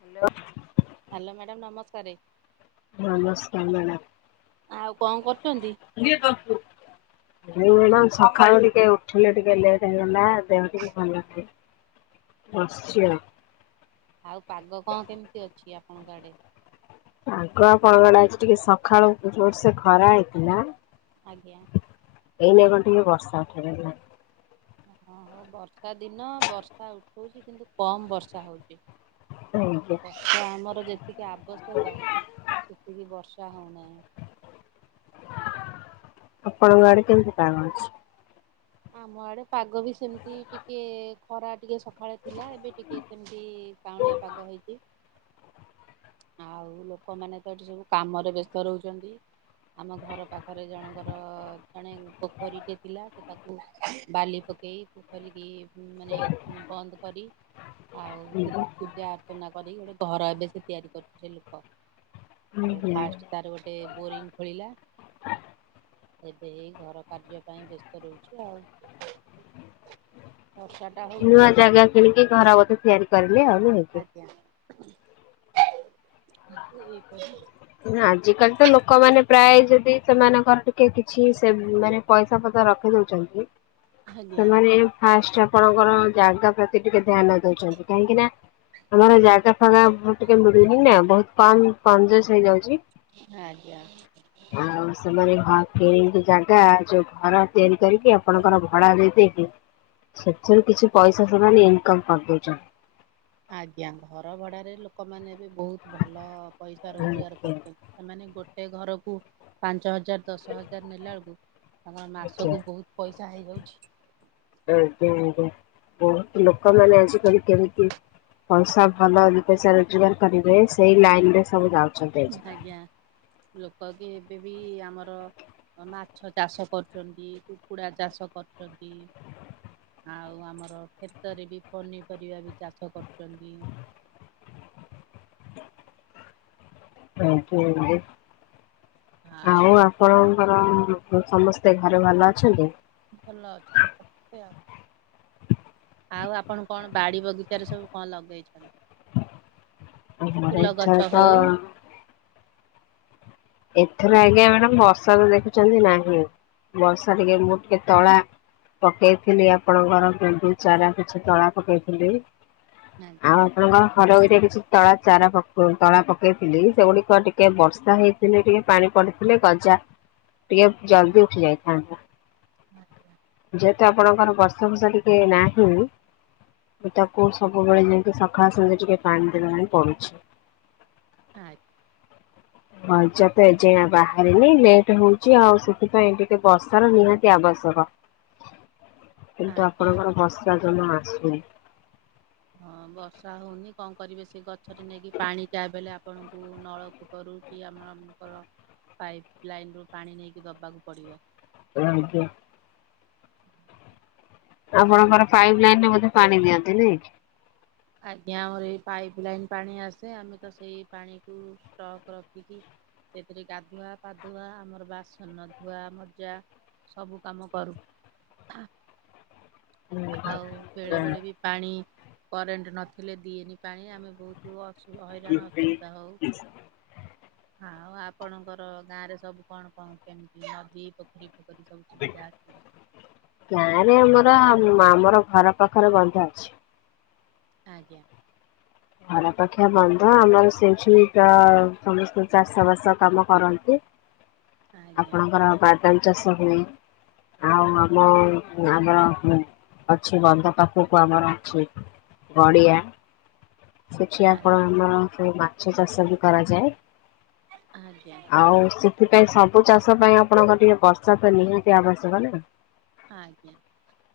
Hello. Hello madam ନମସ୍କାରେ। କନ୍ଦ ନା। ଆଉ କଣ କର [unintelligible] ଆଉ ମ୍ୟାଡମ ସକାଳୁ ଟିକେ ଉଠିଲେ ଟିକେ ଲେଟ ହେଇଗଲା ଦେହ ଟିକେ ଭଲ ନାହିଁ। ଆଛା। ଆଉ ପାଗ କଣ କେମିତି ଅଛି ଆପଣଙ୍କ ଆଡେ? ଆଗୁଆ ପଗଳା ଅଛି ଟିକେ ସକାଳୁ ଜୋର ସେ ଖରା ହେଇଥିଲା। ଆଜ୍ଞା। ଏଇ ନ କ ଟିକେ ବର୍ଷା ଉଠେଇଲାଣି ନା। ହଁ ହୋ ବର୍ଷା ଦିନ ବର୍ଷା ଉଠଉଛି କିନ୍ତୁ କମ ବର୍ଷା ହଉଛି। ଆଜ୍ଞା ବର୍ଷ ଆମର ଯେତିକି ଆବଶ୍ୟକ ସେତିକି ବର୍ଷା ହେଉନାହିଁ। ଆପଣଙ୍କ ଆଡେ କେମିତି ପାଗ ଅଛି? ଆମ ଆଡେ ପାଗ ବି ସେମିତି ଟିକେ ଖରା। ଟିକେ ସକାଳେ ଥିଲା ଏବେ ଟିକେ ସେମିତି କାଉଁଳିଆ ପାଗ ହେଇଛି। ଆଉ ଲୋକମାନେ ତ ଏଠି ସବୁ କାମରେ ବ୍ୟସ୍ତ ରହୁଛନ୍ତି। ଆମ ଘର ପାଖରେ ଜଣଙ୍କର ଜଣେ ପୋଖରୀଟେ ଥିଲା ସେ ତାକୁ ବାଲି ପକେଇ ପୁଖରିକି ମାନେ ବନ୍ଦ କରି ଆଉ ସେଥିରେ ପୂଜା ଅର୍ଚ୍ଚନା କରି ଗୋଟେ ସହର ଏବେ ସେ ତିଆରି କରୁଥିଲେ ଲୋକ। ଆଉ ଆଜ୍ଞା। ଫାଷ୍ଟ ତାର ଗୋଟେ ବୋରିଙ୍ଗ ଖୋଳିଲା। ଏବେ ହି ଘର କାର୍ଯ୍ୟ ପାଇଁ ବ୍ୟସ୍ତ ରହୁଛି ଆଉ। ବର୍ଷା ଟା ନୂଆ ହଉଛି ଜାଗା କିଣିକି ଘର ବୋଧେ ତିଆରି କରିଲେ ଆଉ ହେଇଛି। [unintelligible] ଆଜ କାଲି ତ ଲୋକମାନୋନ ପ୍ରାୟ ଯଦି ସେମାନଙ୍କର ଟିକେ କିଛି ସେ ମାନେ ପଇସା ପତ ରଖି ଦଉଛନ୍ତି ଆଜ୍ଞା ସେମାନେ ଫାଷ୍ଟ ଆପଣଙ୍କର ଜାଗା ପ୍ରତି ଟିକେ ଧ୍ୟାନ ଦଉଛନ୍ତି କାହିଁକି ନା ଆମର ଜାଗା ଫାଗା ମୁ ଟିକେ ମିଳୁନି ନା ବହୁତ କନଜେଶ୍ ହେଇଯାଉଛି, ଆଜ୍ଞା ଆଉ ସେମାନେ କି ଜାଗା ଯୋଉ ଘର ତିଆରି କରିକି ଆପଣଙ୍କର ଭଡା ଦେଇ ଦେଇକି ସେଥିରେ କିଛି ପଇସା ସେମାନେ ଇନକମ କରିଦଉଛନ୍ତି। ଆଜ୍ଞା ଘର ଭଡାରେ ଲୋକମାନେ ବି ବହୁତ ଭଲ ପଇସା ଆଜ୍ଞା ରୋଜଗାର କରୁଛନ୍ତି ସେମାନେ ଗୋଟେ ଘରକୁ ପାଞ୍ଚ ହଜ ହଜାର, ଦଶ ହଜାର ନେଲା ବେଳକୁ ଆମର ମାସକୁ ବହୁତ ପଇସା ହେଇଯାଉଛି। ଏକଦମ ବହୁତ ଲୋକମାନେ ଆଜିିକାଲି କେମିତି ପଇସା ଭଲ ଦୁଇ ପଇସା ରୋଜଗାର କରିବେ ସେଇ ଲାଇନ ରେ ସବୁ ଯାଉ ଆଜ୍ଞା ଲୋକ କି ଏବେ ବି ଆମର ମାଛ ଚାଷ କରୁଛନ୍ତି, କୁକୁଡ଼ା ଚାଷ କରୁଛନ୍ତି ଆଉ ଆମର କ୍ଷେତରେ ବି ପନିପରିବା ବି ଚାଷ କରୁଛନ୍ତି। ଆଜ୍ଞା, ଆଉ ଆପଣଙ୍କର ସମସ୍ତେ ଘରେ ଭଲ ଅଛନ୍ତି? ଭଲ ଅଛନ୍ତି ସମସ୍ତେ ଆଉ। ଆଉ ଆପଣ କଣ ବାଡି ବଗିଚାରେ ସବୁ କଣ ଲଗେଇଛନ୍ତି? ଫୁଲ ଆଛ ଗଛ ତ ହଉ ଏଥର ଆଜ୍ଞା ମ୍ୟାଡାମ ବର୍ଷା ତ ଦେଖୁଛନ୍ତି ନାହିଁ ବର୍ଷା ଦିକେ ମୁଟକେ ତଳା ପକେଇଥିଲି ଆପଣଙ୍କର ଗେଣ୍ଡୁ ଚାରା କିଛି ତଳା ପକେଇଥିଲି ଆଉ ଆଜ୍ଞା ଆପଣଙ୍କ ହର ଏଟରେ କିଛି ତଳା ଚାରା ତଳା ପକାଇଥିଲି, ସେଗୁଡ଼ିକ ଟିକେ ବର୍ଷା ହେଇ ଦିନେ ଟିକେ ପାଣି ପଡିଥିଲେ, ଗଜା ଟିକେ ଜଲଦି ଉଠି ଯାଇଥାତା ଆଜ୍ଞା ଯେହେତୁ ଆପଣଙ୍କର ବର୍ଷ ବୃଷ ଟିକେ ନାହିଁ ମୁ ତାକୁ ସବୁବେଳେ ଯାଇକି ସକାଳ ସାଜେ ଟିକେ ପାଣି ଦେବା ପାଇଁ ପଡୁଛି। ଆ ମଜା ତ ଏଜେଣା ବାହାରିନି ଲେଟ୍ ହଉଛି, ଆଉ ସେଥିପାଇଁ ଟିକେ ବର୍ଷ ର ନିହାତି ଆବଶ୍ୟ କ। [unintelligible] କିନ୍ତୁ ଆଜ୍ଞା। ଆପଣଙ୍କର ବର୍ଷା ଜମା ଆସୁନି। ହଁ। ବର୍ଷା ହେଉନି କଣ କରିବେ, ସେ ଗଛରେ ନେଇକି ପାଣି ଟା ଦେଲେ ଆପଣଙ୍କୁ ନଳକୂପରୁ କି ଆମ ର ପାଇପ୍ ଲାଇନ ରୁ ପାଣି ନେଇକି ଦବାକୁ ପଡିବ। ଆଜ୍ଞା। ଆପଣଙ୍କର ପାଇପ୍ ଲାଇନରେ ମଧ୍ୟ ପାଣି ଦିଅନ୍ତି ନାଇଁ? ଆଜ୍ଞା ଆମର ଏଇ ପାଇପ ଲାଇନ ପାଣି ଆସେ ଆମେ ତ ସେଇ ପାଣିକୁ ଷ୍ଟକ୍ ରଖିକି ସେଥିରେ ଗାଧୁଆ ପାଧୁଆ ଆମର ବାସନ ଧୁଆ ମଜା ସବୁ କାମ କରୁ ଆଉ ବେଳେ ବେଳେ ବି ପାଣି କରେଣ୍ଟ ନଥିଲେ ଦିଏନି ପାଣି ଆମେ ବହୁତ ଅ ହଇରାଣ କି? ଅସୁବିଧା ହଉ ହଁ ଆଉ ଆପଣଙ୍କର ଗାଁ ରେ ସବୁ କଣ କଣ କେମିତି ନଦୀ ପୋଖରୀ ପଖ [unintelligible] ପା ଆମର ଘର ପାଖରେ ବନ୍ଧ ଅଛି। ଆଜ୍ଞା। ଅପେକ୍ଷା ବନ୍ଧ ଆମର ସେଇଠି ସମସ୍ତ ଚାଷ ବାସ କାମ କରନ୍ତି ଆଜ୍ଞା ଆପଣଙ୍କର ବାଦାମ ଚାଷ ହୁଏ? ଆଉ ଆମ ଆମର ଅଛି ବନ୍ଧପଖକୁ ଆମର ଅଛି ଗଡ଼ିଆ ସେଠି ଆଜ୍ଞା ଆପଣ ଆମର ସେ ମାଛ ଚାଷ ବି କରାଯାଏ। ଆଜ୍ଞା। ଆଉ ସେ ଏଥିପାଇଁ ସବୁ ଚାଷ ପାଇଁ ଆପଣଙ୍କର ଟିକେ ବର୍ଷା ତ ନିହାତି ଆବଶ୍ୟକ ନା। ଆଜ୍ଞା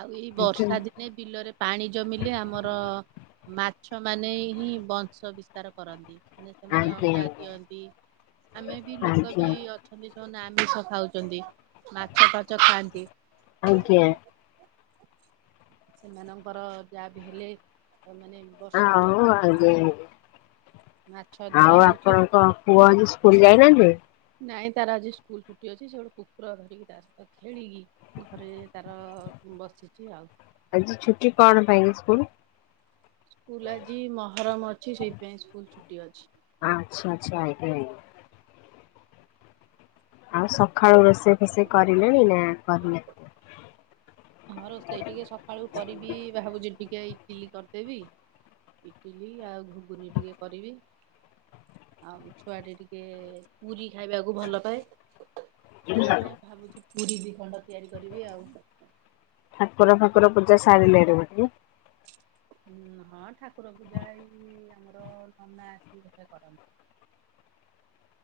ଆଉ ଏଇ ଆଜ୍ଞା ବର୍ଷା ଦିନେ ବିଲରେ ପାଣି ଜମିଲେ ଆମର ମାଛ ମାନେ ହିଁ ବଂଶ ବିସ୍ତାର କରନ୍ତି ମାନେ ସେମାନେ ଆଜ୍ଞା ଅଣ୍ଡା ଦିଅନ୍ତି ଆମେ ବି ଲୋକ ଆଜ୍ଞା ବି ଅଛନ୍ତି ସେମାନେ ଆମିଷ ଖାଉଛନ୍ତି ମାଛ ଫାଚ ଖାଆନ୍ତି। ଆଜ୍ଞା। ସେମାନଙ୍କର ଯାହା ବି ହେଲେ ମାନେ ବର୍ଷକ ଆଉ ଆଗେ [unintelligible] ମାଛ ଆଉ ଧରା ହଉଛି ଆପଣଙ୍କ, ପୁଅ ଆଜି ସ୍କୁଲ ଯାଇନାହାଁନ୍ତି? ନାଇଁ, ତାର ଆଜି ସ୍କୁଲ ଛୁଟି ଅଛି। ସେ ଗୋଟେ କୁକୁର ଧରିକି ତା ସହିତ ଖେଳିକି, ଘରେ ତାର ବସିଛି ଆଉ। ଆଜି ଛୁଟି କଣ ପାଇଁକି ସ୍କୁଲ? ସ୍କୁଲ ଆଜି ମହରମ୍ ଅଛି। ସେଇଥିପାଇଁ ସ୍କୁଲ ଛୁଟି ଅଛି। ଆଚ୍ଛା ଆଚ୍ଛା, ଆଇକେ ଆଉ ସଖାଳୁ ରୋଷେଇ ଫୋଷେଇ କରିଲେଣି ନା କରିନା? ହଁ ରୋଷେଇ ଟିକେ ସକାଳୁ କରିବି, ଭାବୁଛି ଟିକ୍ ଟିକେ ଇଟିଲି କରିଦେବି। ଇଟିଲି ଆଉ ଘୁଗୁନି ଟିକେ କରିବି। ଆଉ ଛୁଆ ଟା ଟିକେ ପୁରୀ ଖାଇବାକୁ ଭଲ ପାଏ। ତା ପାଇଁ ଠାକୁର ଭାବୁଛି ପୁରୀ ଦି ଖଣ୍ଡ ତିଆରି କରିବି ଆଉ। ଠାକୁର ଫାକୁର ପୂଜା ସାରିଲେଣି ବୋଧେ? ଉଁ ହଁ ଅ ଠାକୁର ପୂଜା ଏଇ ଆମର ନନା ଆସି [unintelligible] କରନ୍ତି।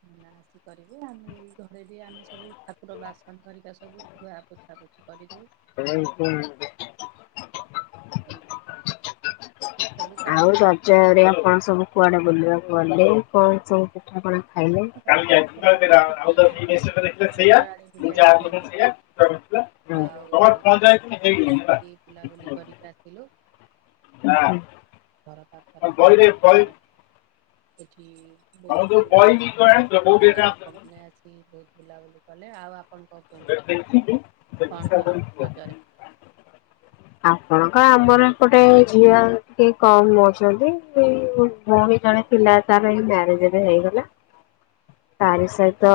[unintelligible] ନା ଆସି କରିବେ। ଆମେ ଏଇ ଘରେ ବି ଆମେ ସବୁ ଠାକୁର ବାସନ ହରିକା ସବୁ ଧୁଆ ପୋଛା ପୋଛି କରିଦଉ। ଏ [inaudible] ହଅ, ଆଉ ରଜରେ ଆପଣ ସବୁ କୁଆଡେ ବୁଲିବାକୁ ଗଲେ? କଣ ସବୁ ପିଠାପଣା ଖାଇଲେ। ଯାଇଥିଲୁ ଟିକେ ଆମେ ମନ୍ଦିର ଆଡେ ବୁଲିବା ପାଇଁ ଯାଇଥିଲୁ ଆଉ ମନ୍ଦିର ଯାଇକି ବୁଲାବୁଲି କରିକି ଆସିଲୁ। ଘର ପାଖରେ ତା ର ଏଇଠି। କି ବହୁତୁ [inaudible] ବହୁତ ବୁଲାବୁଲି କଲେ ଆଉ ଆପ୍ [inaudible] କଲେ ରଜରେ? ଆପଣଙ୍କ ଆମର ଗୋଟେ ଝିଅ ଟିକେ କମ୍ ଅଛନ୍ତି-ଇ-ଇ-ଇ ପୁଣି ଜଣେ ପିଲା ତାର ମ୍ୟାରେଜ ଏବେ ହେଇଗଲା। ତାରି ସହିତ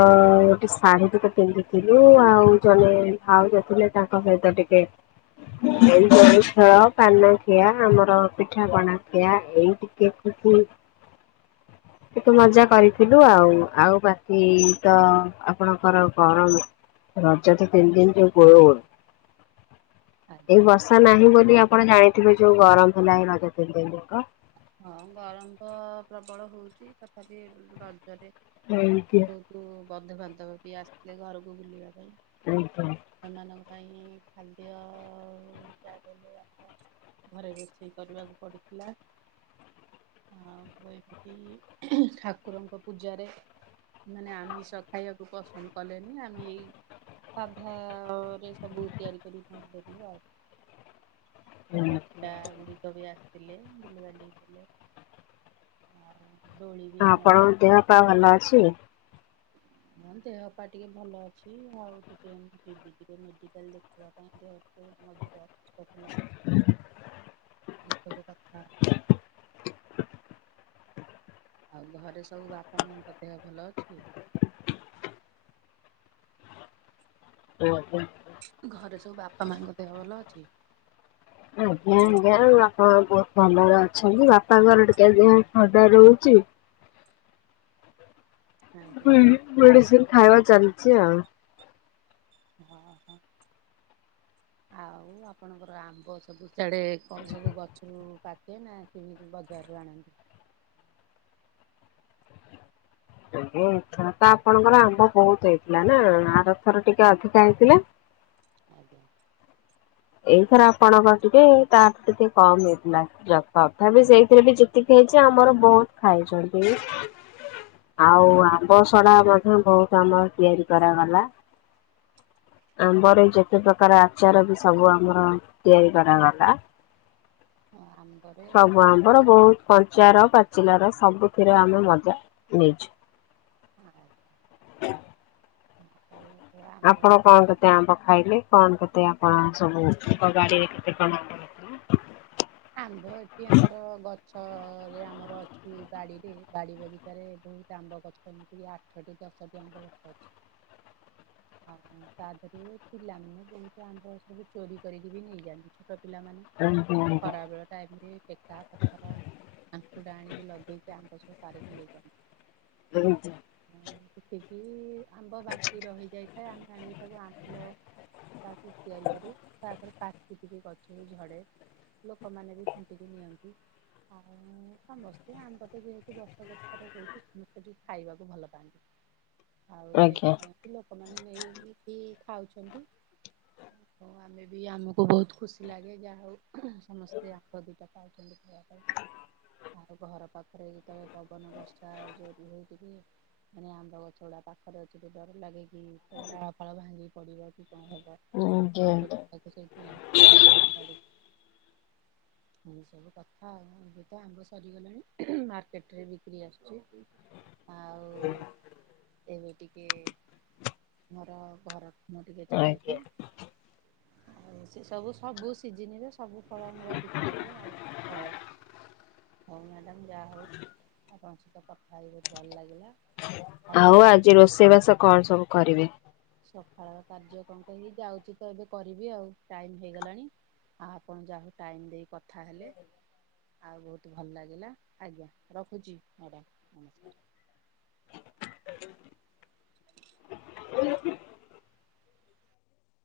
ଗୋଟେ ଶାଢୀ ଟିକ ପିନ୍ଧିିକି ଉ ଆଉ ଜଣେ ଭାଉଜ ଥିଲେ ତାଙ୍କ ସହିତ ଟିକେ ଏଇ ଗୁଲି ଖେଳ, ପାନ ଖିଆ, ଆମର ପିଠାପଣା ଖିଆ, ଏଇ ଟିକେ ଖୁ ହୁଁ, ଏତେ ମଜା କରିଥିଲୁ ଆଉ। ଆଉ ବାକି ତ ଆପଣଙ୍କର ଗରମ ରଜ ତ ତିନ ଦିନ ଯଉ ଗୁଳୁଗୁଳ ଏଇ ଆଜ୍ଞା ବର୍ଷା ନାହିଁ ବୋଲି, ଆପଣ ଜାଣିଥିବେ ଯୋଉ ଗରମ ହେଲା ଏଇ ରଜ ତିନି ଦିନ ଯାକ ହଁ ଗରମ ତ ପ୍ରବଳ ହଉଚି। ତଥାପି ରଜରେ ଆଜ୍ଞା। ଆମ ବହୁତ ବନ୍ଧୁବାନ୍ଧବ ବି ଆସଥିଲେ ଘରକୁ ବୁଲିବାକୁ ଅ ହଁ, ତାଙ୍କ ପାଇଁ ଖାଦ୍ୟ-ଅ-ଅ ତିନ ଚାର ଦିନ ଆମ ଘରେ ରୋଷେଇ କରିବାକୁ ପଡିଥିଲା। ଆଉ ବହିପତି ଠାକୁରଙ୍କ ପୂଜାରେ ମାନେ ଆମିଷ ଖାଇବାକୁ ପସନ୍ଦ କଲେନି। ଆମେ ଏଇ ସାଧା-ଆ-ରେ ସବୁ ତିଆରି କରି ତାଙ୍କୁ ଦେଲୁ ଆଉ। ଛୋଟ ଆଜ୍ଞା। ପିଲା ଗୁଡିକ ବି ଆସିଥିଲେ, ବୁଲିବାଲି ଗଲେ। ଆଉ, ଦୋଳି ବି ଆପଣଙ୍କ ଦେହ ପାହ ଆମର ଭଲ ଅଛି? ମୋ ଦେହ ପାହ ଟିକେ ଭଲ ଅଛି। ଆଉ ଟିକେ ମୁଁ ଯିବି ଟିକେ ମେଡିକାଲ ଦେଖିବା ପାଇଁ ଦେହଟିକେ। ମଝିରେ। [unintelligible] ଆଉ ଘରେ ସବୁ ବାପା ମାଙ୍କ ଦେହ ଭଲ ଅଛି? ହଁ ହଁ। ଘରେ ସବୁ ବାପା ମାଙ୍କ ଦେହ ଭଲ ଅଛି? ଆଜ୍ଞା ଆଜ୍ଞା ବାପା ବହୁତ ଭଲରେ ଅଛନ୍ତି, ବାପାଙ୍କର ଟିକେ ଦେହ ଥଣ୍ଡା ରହୁଛି। [unintelligible] ଆଜ୍ଞା ହଁ ମେଡିସିନ ଖାଇବା ଚାଲିଛି ଆଉ। ହଁ ହଁ। ଆଉ ଆପଣଙ୍କର ଆମ୍ବ ସବୁ ସଡେ କଣ ସବୁ ଗଛରୁ ପାଚେ ନା କିଣିକି ବଜାରୁ ଆଣନ୍ତି? ଆମ୍ବ ଏଥର ତ ଆପଣଙ୍କର ଆମ୍ବ ବହୁତ ହେଇଥିଲା ନା ଆ ରଥର ଟିକେ ଅଧିକା ହେଇଥିଲା। ଆଜ୍ଞା। ଏଇଥର ଆପଣଙ୍କ ଟିକେ ତ ଟିକେ କମ ହେଇଥିଲା ଯ ତଥା ବିି ସେଇଥିରେ ବି ଯେତିକି ହେଇଛି ଆ ଆମର ବହୁତ ଖାଇଛନ୍ତି। ଆଉ ଆମ୍ବ ସଡା ମଧ୍ୟ ବହୁତ ଆମର ତିଆରି କରାଗଲା। ଆମ୍ବର ଏଇ ଯେତେ ପ୍ରକାର ଆଚାର ବି ସବୁ ଆମର ତିଆରି କରାଗଲା। ଆମ୍ବରେ ସବୁ ବି ଆମ୍ୱର ବହୁତ କ ଚାର ପାଚିଲାର ସବୁଥିରେ ଆମେ ମଜା ନେଇଛୁ। ଆଜ୍ଞା। [inaudible] ଆପଣ କଣ ଆମ୍ବ କେତେ ଆମ୍ବ ଖାଇଲେ କଣ କେତେ ଆ ହଁ ସବୁ ଗାଡିରେ କେତେ ଙ୍କ ଆମ୍ବ ରଖିଲ? ଆମ୍ୱ ଏଠି ଆମର ଗ ଛରେ ଆମର ଅଛି ବାଡିରେ ବାଡି ବଗିଚାରେ ବହୁତ ଆମ୍ବ ଗଛ ଏମିତି ଆଠଟି। ତଟି ଆମ୍ୱ ଗଛ ଅଛି। ହ ତା ଦେହରେ ପିଲାମାନେ ବହୁତ ଆମ୍ବ ସବୁ ଚୋରି କରିକି ବି ନେଇଯାଆନ୍ତି। ଛୋଟ ଉଁ ହୁଁ। ଖରାବେଳ ଟାଇମ ରେ ଟେକା, ପଥର, ଆଙ୍କୁୁଡା ଆଣିକି ଲଗେଇକି ଆମ୍ୱ ପାରିକି ନେଇ ଯାଆନ୍ତି। ରଯ ଯେତିକି ଆମ୍ବ ବାକି ରହିଯାଇଥାଏ ଆମେ ଆଣିକି ତାକୁ ଆମ୍ବୁଲ ତାକୁ ତିଆରି କରୁ ତାପରେ ପାଚିକି ବି ଗଛରୁ ଝଡେ। ଲୋକମାନେ ବି ଖୁଣ୍ଟି କି ନିଅନ୍ତି। ଆଉ ସମସ୍ତେ ଆମ୍ବ ତ ଯେହେତୁ ବର୍ଷକ ଥରେ ହଉଛି ସମସ୍ତେ ଟିକେ ଖାଇବାକୁ ଭଲ ପାଆନ୍ତି। ଆଉ ଆଜ୍ଞା ସେଇଥିପାଇଁ କି ଲୋକମାନେ ନେଇକି ଖାଉଛନ୍ତି ଆମେ ବି ଆମକୁ ବହୁତ ଖୁସି ଲାଗେ ଯାହା ହଉ। ସମସ୍ତେ ଆମ୍ୱ ଦୁଇଟା ପାଉଛନ୍ତି ଖାଇବା ପାଇଁ। ଆଉ ଘର ପାଖରେ ଯେତେବେଳେ ପବନ ବର୍ଷା ଯୋରି ହେଇକରି। ମାନେ ଆମ୍ୱ ଗଛ ଗୁଡା ପାଖରେ ଅଛି ତ ଡର ଲାଗେ କିି ଡାଳ ଫାଳ ଭାଙ୍ଗିକି ପଡିବ କି? କଣ ହବ। ହଁଞଟେ। ଛୋଟ ପିଲାକୁ ସେଇଥିପାଇଁ ଆମେ ଛାଡୁନୁ। [unintelligible] ଏ ସବୁ କଥା ଆଉ ଏ ତ ଆମ୍ବ ସରିଗଲାଣି ମାର୍କେଟ ରେ ବିକ୍ରି ଆସୁଛି। ଆ [inaudible] ଏବେ ଟିକେ ମୋର ଘର ମୁଁ ଟିକେ ଚାଲିଛି। ଆଜ୍ଞା ସେ ସବୁ ସବୁ ସିଜିନିରେ ସବୁ ଫଳମୂଳ ବିକ୍ରି ହୁଏ ଆଉ ହଉ ହଉ ମ୍ୟାଡାମ୍ ଯା [inaudible] ଆପଣଙ୍କ ସହିତ କଥା ହେଇ ବହୁତ ଭଲ ଲାଗିଲା। ଆପଣ ଆଉ ଆଜି ରୋଷେଇବାସ କଣ ସବୁ କରିବେ? ସକାଳର କାର୍ଯ୍ୟକ୍ରମ ତ ହେଇ ଯାଉଛି ତ ଏବେ କରିବି ଆଉ, ଟାଇମ୍ ହେଇଗଲାଣି। ଆଉ ଆପଣ ଯାହାହେଉ ଟାଇମ୍ ଦେଇ କଥା ହେଲେ। ଆଉ ବହୁତ ଭଲ ଲାଗିଲା, ଆଜ୍ଞା ରଖୁଛି ମ୍ୟାଡ଼ାମ୍ ନମସ୍କାର।